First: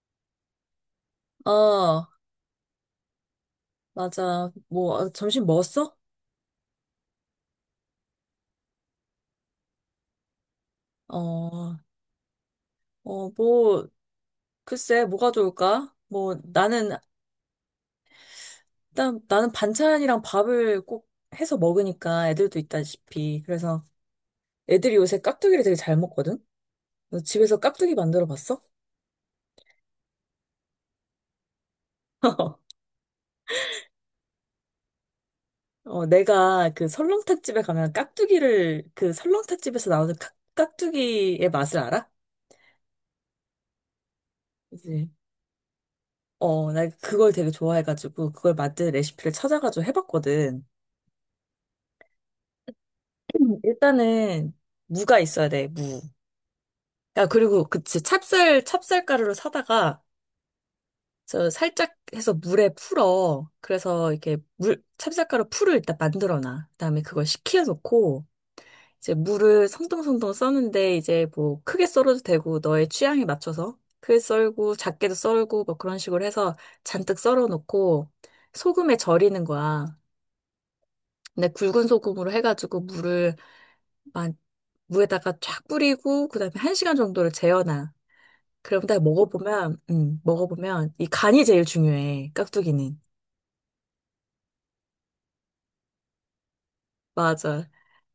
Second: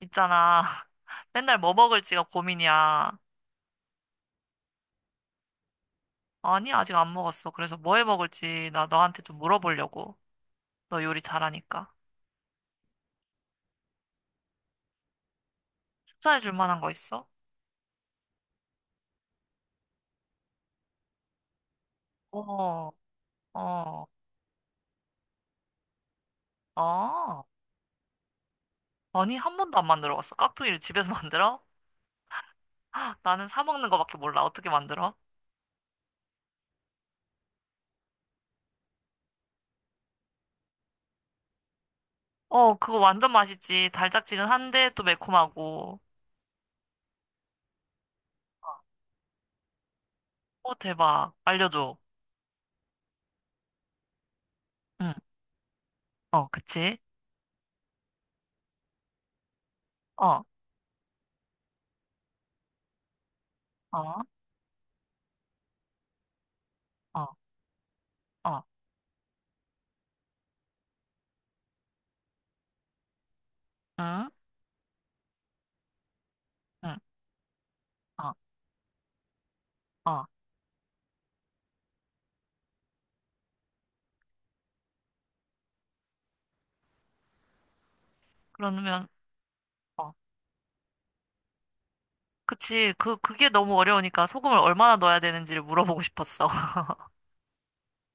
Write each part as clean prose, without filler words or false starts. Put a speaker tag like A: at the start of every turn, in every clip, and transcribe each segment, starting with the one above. A: 있잖아. 맨날 뭐
B: 어,
A: 먹을지가 고민이야.
B: 맞아. 뭐, 아, 점심 먹었어?
A: 아니, 아직 안 먹었어. 그래서 뭐 해 먹을지 나 너한테 좀 물어보려고. 너 요리
B: 어,
A: 잘하니까.
B: 어, 뭐, 글쎄, 뭐가 좋을까? 뭐,
A: 추천해 줄 만한 거
B: 나는,
A: 있어?
B: 일단, 나는 반찬이랑 밥을 꼭 해서 먹으니까 애들도
A: 어,
B: 있다시피. 그래서
A: 어,
B: 애들이 요새 깍두기를 되게 잘 먹거든? 너
A: 어.
B: 집에서 깍두기 만들어 봤어?
A: 아니, 한 번도 안 만들어 봤어. 깍두기를 집에서 만들어? 나는 사 먹는 거밖에 몰라. 어떻게 만들어?
B: 어, 내가 그 설렁탕 집에 가면 깍두기를, 그 설렁탕 집에서 나오는 깍두기의 맛을 알아?
A: 어, 그거 완전 맛있지. 달짝지근한데 또
B: 그지?
A: 매콤하고.
B: 어, 나 그걸 되게 좋아해가지고, 그걸 만든 레시피를 찾아가지고 해봤거든.
A: 어, 대박. 알려줘.
B: 일단은
A: 응,
B: 무가 있어야 돼, 무.
A: 어, 그치?
B: 야, 그리고 그치 찹쌀 가루를 사다가
A: 어,
B: 저 살짝 해서 물에 풀어. 그래서
A: 어,
B: 이렇게 물 찹쌀 가루 풀을 일단 만들어 놔. 그다음에
A: 어,
B: 그걸 식혀 놓고
A: 어,
B: 이제 물을 송동송동 써는데 이제 뭐 크게 썰어도 되고 너의 취향에 맞춰서 크게
A: 응,
B: 썰고 작게도 썰고 뭐 그런 식으로 해서
A: 응,
B: 잔뜩 썰어 놓고
A: 어,
B: 소금에 절이는 거야.
A: 어.
B: 근데 굵은 소금으로 해가지고 물을 무에다가 쫙 뿌리고 그다음에 한 시간 정도를 재워놔. 그럼 다
A: 그러면,
B: 먹어보면
A: 어.
B: 음 먹어보면 이 간이 제일 중요해,
A: 그치.
B: 깍두기는.
A: 그게 너무 어려우니까 소금을 얼마나 넣어야 되는지를 물어보고 싶었어.
B: 맞아.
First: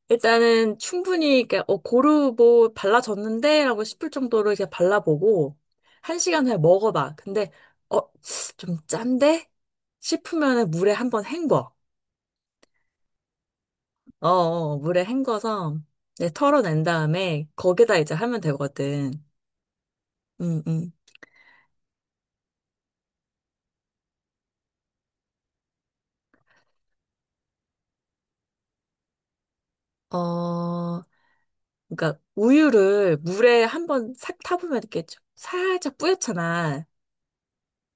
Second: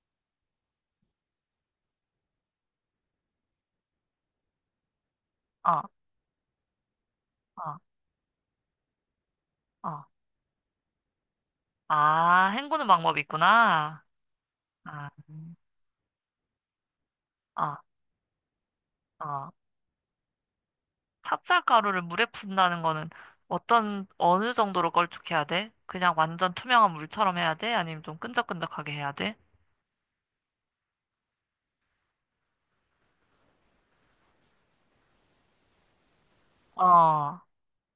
B: 일단은 충분히 그러니까 고루 뭐 발라졌는데라고 싶을 정도로 이렇게 발라보고
A: 어,
B: 한 시간 후에 먹어봐. 근데
A: 어,
B: 어 좀 짠데
A: 어.
B: 싶으면은 물에 한번 헹궈.
A: 아, 헹구는 방법이 있구나.
B: 어, 어 어, 물에
A: 아,
B: 헹궈서 이제 털어낸 다음에
A: 아,
B: 거기다 이제 하면 되거든.
A: 어.
B: 음 음.
A: 찹쌀가루를 물에 푼다는 거는 어느 정도로 걸쭉해야 돼? 그냥 완전 투명한 물처럼 해야 돼? 아니면 좀 끈적끈적하게 해야 돼?
B: 어. 그러니까 우유를 물에 한번 싹 타보면 이렇게 좀 살짝 뿌옇잖아.
A: 어,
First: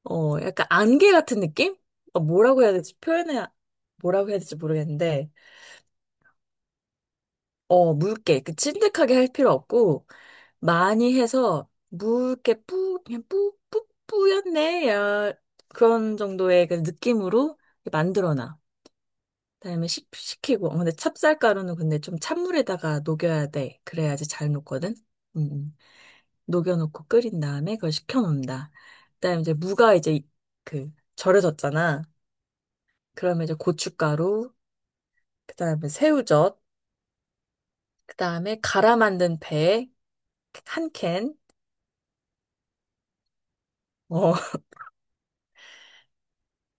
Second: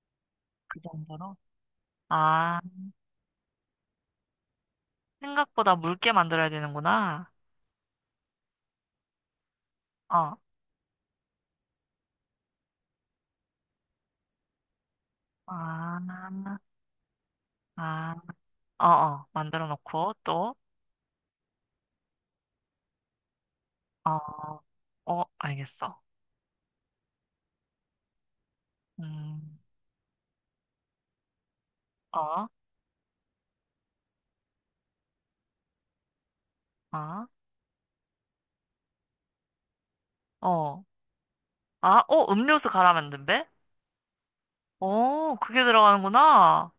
B: 어, 약간
A: 그
B: 안개
A: 정도로?
B: 같은 느낌? 어,
A: 아,
B: 뭐라고 해야 될지 모르겠는데,
A: 생각보다 묽게 만들어야 되는구나.
B: 어, 묽게, 그 찐득하게 할 필요 없고,
A: 어,
B: 많이 해서 묽게 뿌, 그냥 뿌, 뿌, 뿌였네. 야,
A: 아,
B: 그런 정도의 그 느낌으로
A: 아,
B: 만들어놔.
A: 어, 어. 만들어
B: 그다음에
A: 놓고 또,
B: 식히고, 어, 근데 찹쌀가루는 근데 좀 찬물에다가 녹여야 돼. 그래야지 잘
A: 어,
B: 녹거든.
A: 어,
B: 음. 음.
A: 알겠어.
B: 녹여놓고 끓인 다음에 그걸 식혀놓는다. 그다음에 이제
A: 음,
B: 무가 이제 그 절여졌잖아.
A: 아,
B: 그러면 이제 고춧가루, 그다음에 새우젓,
A: 아,
B: 그다음에 갈아 만든 배
A: 어,
B: 한 캔.
A: 아, 어, 음료수 갈아 만든 배?
B: 어,
A: 어, 그게 들어가는구나.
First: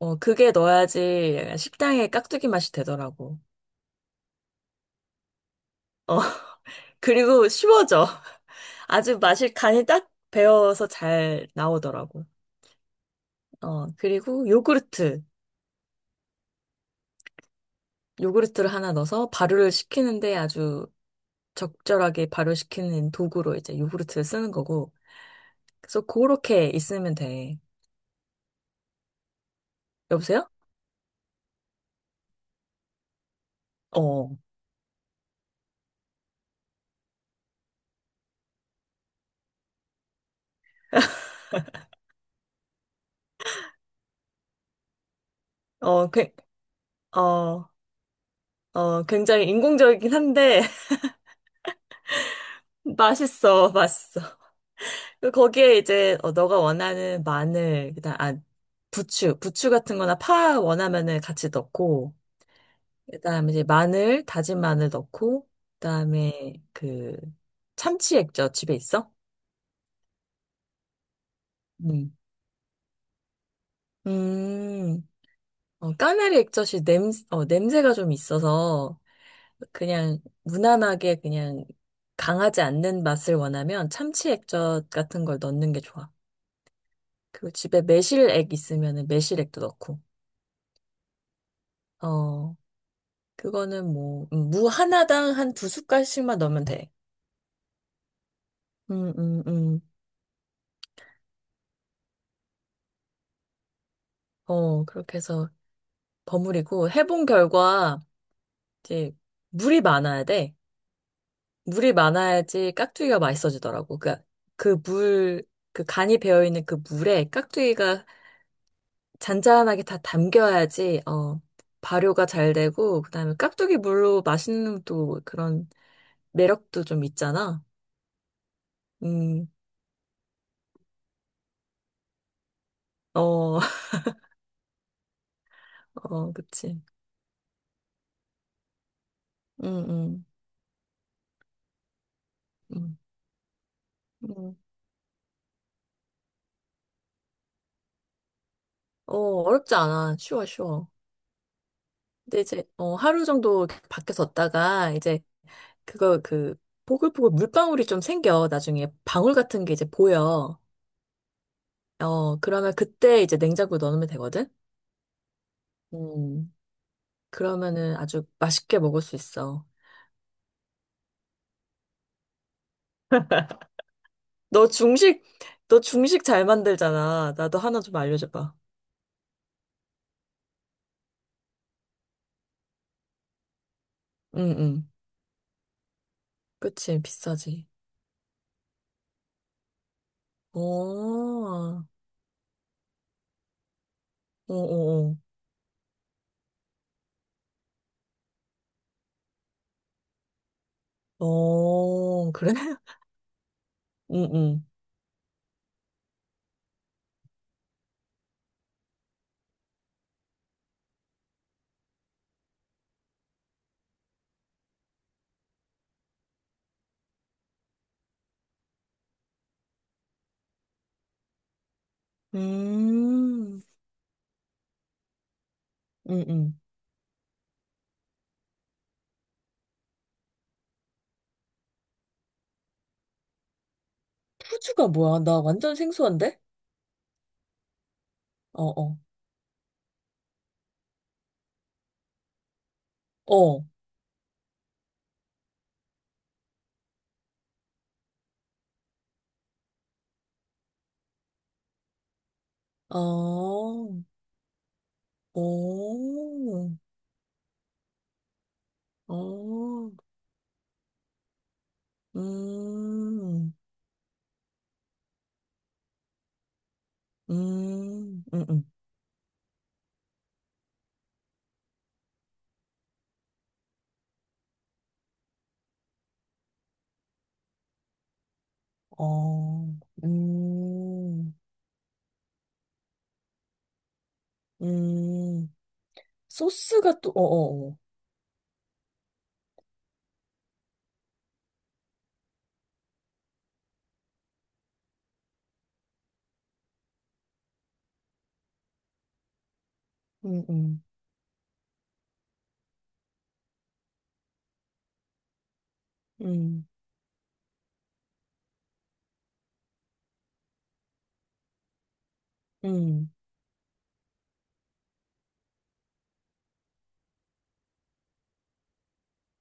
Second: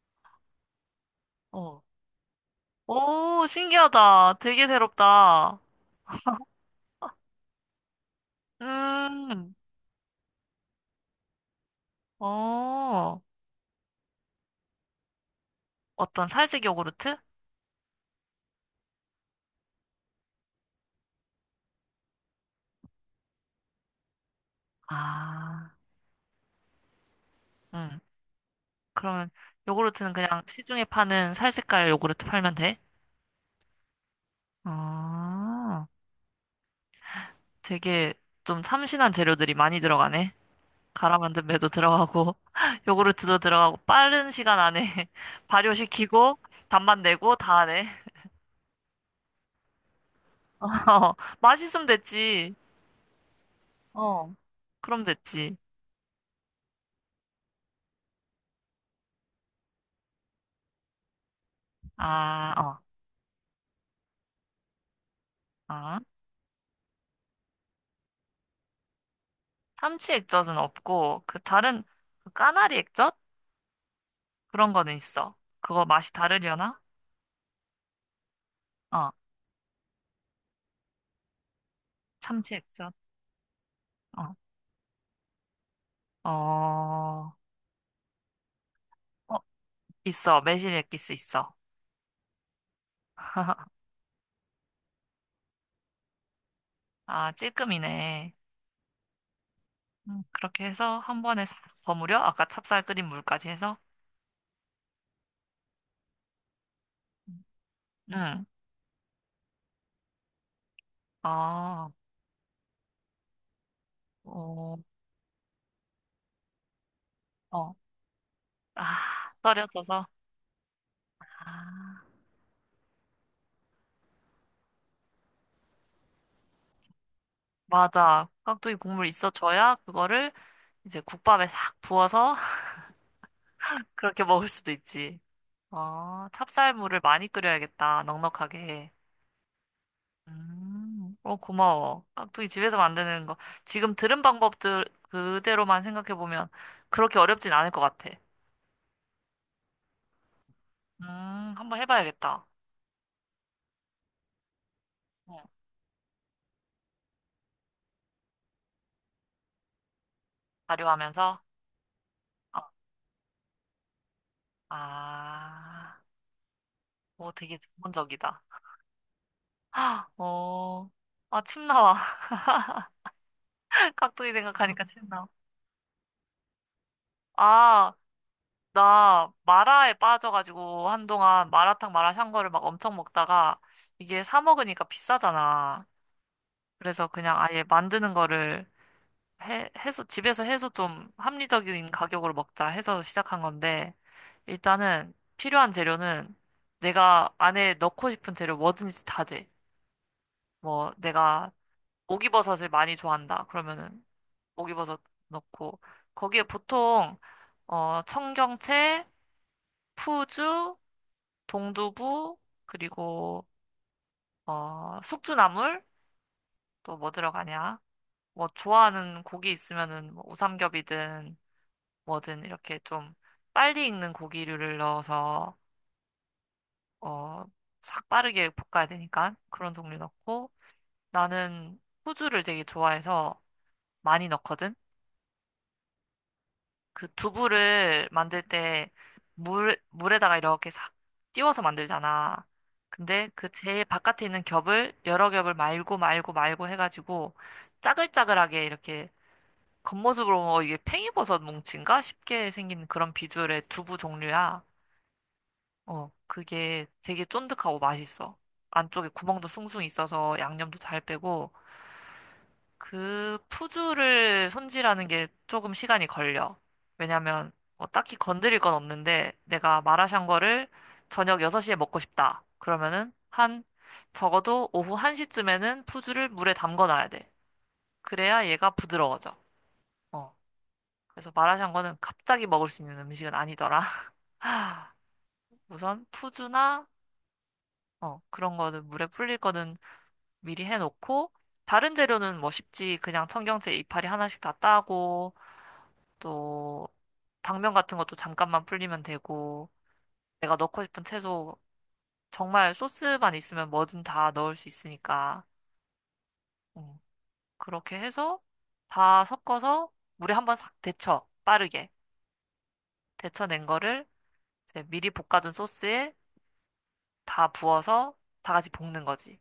B: 어, 그게 넣어야지
A: 어,
B: 식당의 깍두기 맛이 되더라고.
A: 오, 신기하다. 되게 새롭다.
B: 어, 그리고 쉬워져. 아주 맛이
A: 음,
B: 간이 딱 배어서 잘 나오더라고.
A: 어,
B: 어, 그리고 요구르트.
A: 어떤 살색 요구르트?
B: 요구르트를 하나 넣어서 발효를 시키는데 아주 적절하게 발효시키는 도구로 이제 요구르트를 쓰는 거고.
A: 아,
B: 그래서 그렇게 있으면 돼.
A: 음, 그러면 요구르트는 그냥
B: 여보세요?
A: 시중에 파는 살색깔 요구르트 팔면 돼?
B: 어,
A: 아, 되게 좀 참신한 재료들이 많이 들어가네. 가라 만든 배도 들어가고 요구르트도 들어가고 빠른 시간 안에
B: 어, 그,
A: 발효시키고 단맛 내고 다
B: 어,
A: 하네.
B: 어, 굉장히 인공적이긴 한데
A: 어, 맛있으면 됐지.
B: 맛있어, 맛있어.
A: 어, 그럼
B: 그
A: 됐지.
B: 거기에 이제 어, 너가 원하는 마늘, 그다음 아 부추 같은 거나 파 원하면은 같이 넣고,
A: 아, 어,
B: 그다음에 이제 다진 마늘 넣고,
A: 아.
B: 그다음에 그 참치 액젓 집에 있어?
A: 참치 액젓은 없고 그 다른 그 까나리 액젓 그런 거는
B: 음,
A: 있어. 그거
B: 어,
A: 맛이
B: 까나리
A: 다르려나?
B: 액젓이 냄새가 좀 있어서
A: 어,
B: 그냥 무난하게 그냥
A: 참치
B: 강하지
A: 액젓.
B: 않는 맛을 원하면 참치
A: 어,
B: 액젓 같은 걸 넣는 게 좋아.
A: 어,
B: 그리고 집에 매실액 있으면은
A: 어,
B: 매실액도 넣고.
A: 있어. 매실 액기스 있어.
B: 어, 그거는 뭐, 무 하나당 한 두 숟갈씩만 넣으면 돼.
A: 아, 찔끔이네.
B: 음, 음, 음.
A: 그렇게 해서 한 번에 싹 버무려. 아까 찹쌀 끓인 물까지 해서.
B: 어, 그렇게 해서 버무리고 해본 결과
A: 응.
B: 이제 물이 많아야 돼.
A: 아,
B: 물이 많아야지 깍두기가 맛있어지더라고.
A: 어,
B: 그 물, 그 간이 배어있는 그 물에
A: 어.
B: 깍두기가
A: 아,
B: 잔잔하게 다
A: 떨어져서.
B: 담겨야지, 어,
A: 아,
B: 발효가 잘 되고, 그다음에 깍두기 물로 맛있는 또 그런 매력도 좀 있잖아.
A: 맞아. 깍두기 국물
B: 음,
A: 있어줘야 그거를 이제 국밥에 싹 부어서
B: 어,
A: 그렇게 먹을 수도 있지. 아,
B: 어, 그치.
A: 찹쌀물을 많이 끓여야겠다. 넉넉하게.
B: 음, 음,
A: 어, 고마워. 깍두기 집에서
B: 음,
A: 만드는 거. 지금 들은
B: 음.
A: 방법들 그대로만 생각해보면 그렇게 어렵진 않을 것 같아.
B: 어, 어렵지 않아. 쉬워, 쉬워.
A: 음, 한번
B: 근데
A: 해봐야겠다.
B: 이제, 어, 하루 정도 이렇게 밖에 뒀다가, 이제,
A: 응,
B: 그거, 그, 보글보글 물방울이 좀 생겨. 나중에 방울 같은 게 이제 보여.
A: 발효하면서.
B: 어,
A: 어,
B: 그러면 그때 이제 냉장고에 넣어놓으면 되거든?
A: 아,
B: 음,
A: 오, 되게
B: 그러면은 아주
A: 전문적이다.
B: 맛있게 먹을 수 있어.
A: 어, 아, 침 나와. 깍두기
B: 너
A: 생각하니까 침
B: 중식,
A: 나와.
B: 너 중식 잘 만들잖아. 나도 하나
A: 아,
B: 좀 알려줘봐.
A: 나 마라에 빠져가지고 한동안 마라탕 마라샹궈를 막 엄청 먹다가 이게 사
B: 응,
A: 먹으니까
B: 응.
A: 비싸잖아.
B: 그치,
A: 그래서 그냥 아예
B: 비싸지.
A: 만드는 거를 해서, 집에서 해서 좀
B: 오,
A: 합리적인 가격으로 먹자 해서 시작한 건데 일단은
B: 오오오.
A: 필요한 재료는 내가 안에 넣고 싶은 재료 뭐든지 다 돼. 뭐 내가
B: 오, 그래?
A: 오기버섯을 많이 좋아한다. 그러면은
B: 응, 응.
A: 오기버섯 넣고 거기에 보통 어 청경채, 푸주, 동두부 그리고 어 숙주나물 또 뭐 들어가냐? 뭐 좋아하는 고기 있으면은 뭐 우삼겹이든 뭐든 이렇게 좀
B: 음,
A: 빨리 익는 고기류를 넣어서
B: 응, 응.
A: 어싹 빠르게 볶아야 되니까 그런 종류 넣고 나는 후주를 되게 좋아해서 많이 넣거든.
B: 푸주가 뭐야? 나 완전 생소한데?
A: 그 두부를 만들
B: 어,
A: 때
B: 어.
A: 물에다가 이렇게 싹 띄워서 만들잖아. 근데 그
B: 어.
A: 제일 바깥에 있는 겹을 여러 겹을 말고 말고 말고 해가지고 짜글짜글하게 이렇게 겉모습으로 어, 이게 팽이버섯 뭉친가 싶게 생긴 그런 비주얼의
B: 어,
A: 두부 종류야. 어,
B: 오,
A: 그게 되게 쫀득하고 맛있어. 안쪽에 구멍도 숭숭
B: 어,
A: 있어서 양념도 잘 빼고 그
B: 음.
A: 푸주를 손질하는 게 조금 시간이 걸려. 왜냐면 뭐 딱히
B: 음, 음,
A: 건드릴
B: 음.
A: 건 없는데 내가 마라샹궈를 저녁 6시에 먹고 싶다. 그러면은 한 적어도 오후 1시쯤에는 푸주를 물에 담궈 놔야 돼. 그래야 얘가 부드러워져.
B: 어,
A: 어. 그래서
B: 음,
A: 마라샹궈는 갑자기 먹을 수 있는 음식은 아니더라.
B: 음.
A: 우선 푸주나
B: 소스가 또, 어어어.
A: 어, 그런 거는 물에 불릴 거는 미리 해놓고 다른 재료는 뭐 쉽지. 그냥 청경채 이파리 하나씩 다 따고 또 당면 같은 것도 잠깐만 불리면 되고
B: 음,
A: 내가 넣고
B: 음,
A: 싶은 채소 정말 소스만 있으면 뭐든 다 넣을 수 있으니까
B: 음,
A: 음, 그렇게 해서 다 섞어서 물에 한번 싹 데쳐 빠르게
B: 음,
A: 데쳐낸 거를 이제 미리 볶아둔 소스에 다 부어서 다 같이 볶는 거지.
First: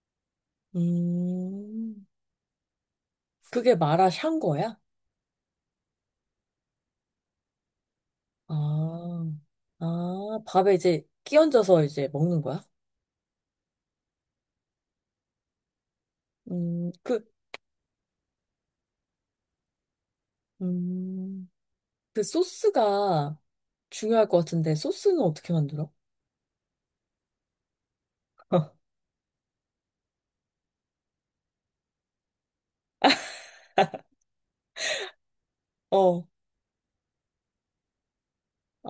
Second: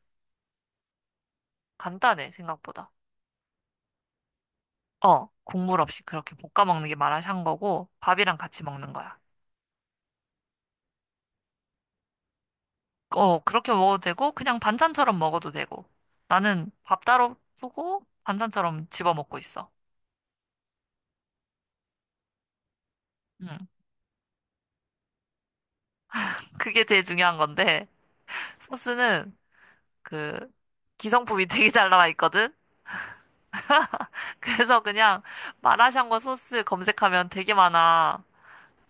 B: 음.
A: 간단해 생각보다.
B: 그게 마라샹 거야?
A: 어 국물 없이 그렇게 볶아 먹는 게 마라샹궈고 밥이랑 같이 먹는 거야.
B: 아, 아, 밥에 이제 끼얹어서 이제 먹는 거야?
A: 어, 그렇게 먹어도 되고, 그냥 반찬처럼 먹어도 되고. 나는 밥
B: 그,
A: 따로 푸고, 반찬처럼 집어 먹고 있어.
B: 음, 그 소스가
A: 음,
B: 중요할 것 같은데, 소스는 어떻게 만들어?
A: 그게 제일 중요한 건데, 소스는 그, 기성품이 되게 잘 나와 있거든? 그래서 그냥
B: 어,
A: 마라샹궈
B: 어,
A: 소스 검색하면 되게 많아.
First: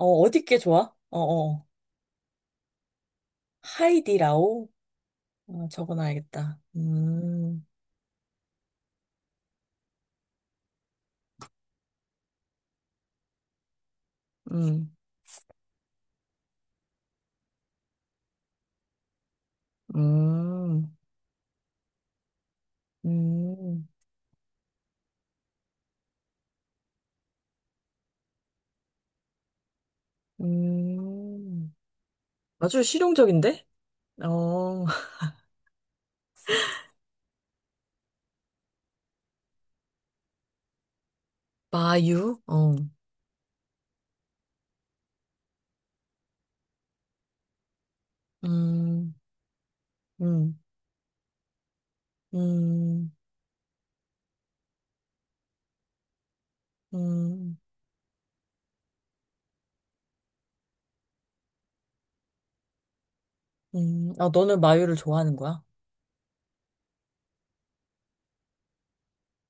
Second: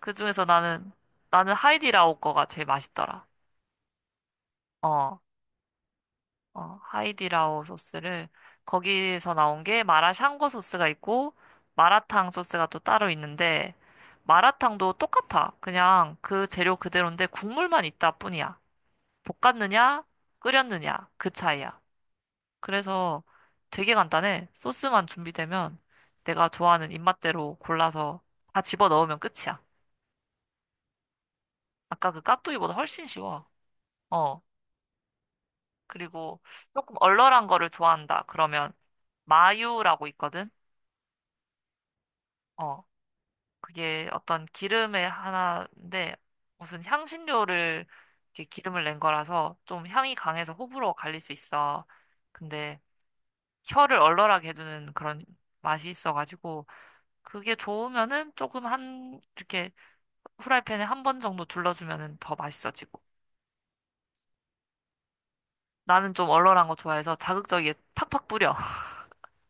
A: 그중에서
B: 게
A: 나는,
B: 좋아? 어,
A: 나는
B: 어.
A: 하이디라오 거가 제일 맛있더라.
B: 하이디라오?
A: 어,
B: 어, 적어놔야겠다.
A: 어, 하이디라오
B: 음.
A: 소스를 거기서 나온 게 마라샹궈 소스가 있고 마라탕 소스가 또 따로 있는데 마라탕도
B: 음,
A: 똑같아. 그냥 그 재료 그대로인데 국물만 있다 뿐이야. 볶았느냐,
B: 음,
A: 끓였느냐 그 차이야. 그래서
B: 음,
A: 되게 간단해. 소스만 준비되면 내가 좋아하는 입맛대로 골라서 다 집어 넣으면 끝이야.
B: 음.
A: 아까 그 깍두기보다
B: 아주
A: 훨씬 쉬워.
B: 실용적인데?
A: 어.
B: 어,
A: 그리고 조금 얼얼한 거를 좋아한다. 그러면 마유라고 있거든.
B: 마유? 어,
A: 어. 그게 어떤 기름의 하나인데 무슨 향신료를 이렇게 기름을 낸
B: 음,
A: 거라서 좀 향이 강해서
B: 음,
A: 호불호 갈릴 수 있어. 근데
B: 음,
A: 혀를 얼얼하게 해주는 그런 맛이 있어가지고 그게
B: 음,
A: 좋으면은 조금 한 이렇게 후라이팬에 한 번 정도 둘러주면은 더 맛있어지고
B: 아, 너는 마유를 좋아하는 거야?
A: 나는 좀 얼얼한 거 좋아해서 자극적이게 팍팍 뿌려.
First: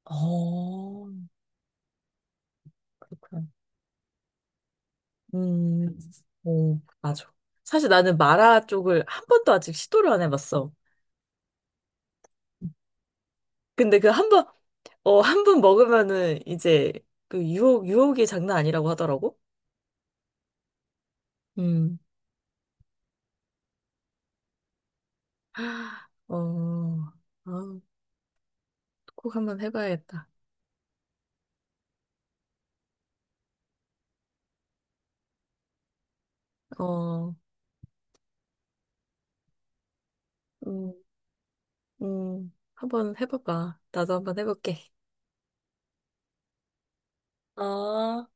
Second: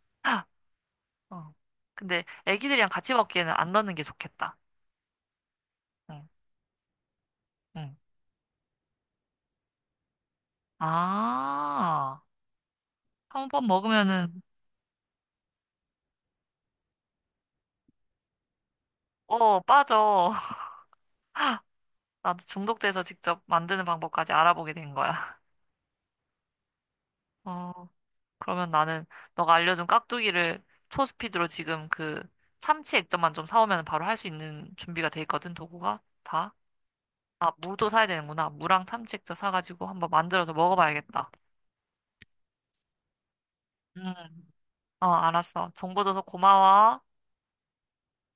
B: 어,
A: 어. 근데 애기들이랑 같이
B: 그렇구나.
A: 먹기에는 안 넣는 게 좋겠다.
B: 음,
A: 응,
B: 오, 맞아. 사실
A: 응.
B: 나는 마라 쪽을 한 번도 아직 시도를 안 해봤어.
A: 아, 한번
B: 근데 그
A: 먹으면은
B: 한 번 먹으면은 이제 그 유혹이 장난 아니라고 하더라고?
A: 어 빠져.
B: 음.
A: 나도 중독돼서 직접 만드는 방법까지 알아보게 된 거야.
B: 어, 아,
A: 어, 그러면 나는
B: 꼭
A: 너가
B: 한번
A: 알려준
B: 해봐야겠다.
A: 깍두기를 초스피드로 지금 그 참치 액젓만 좀 사오면 바로 할 수 있는 준비가 돼 있거든, 도구가 다.
B: 어,
A: 아, 무도 사야 되는구나. 무랑 참치 액젓 사가지고 한번 만들어서
B: 음,
A: 먹어봐야겠다.
B: 한번 해봐봐. 나도 한번
A: 음,
B: 해볼게.
A: 어, 알았어. 정보 줘서 고마워.
B: 어.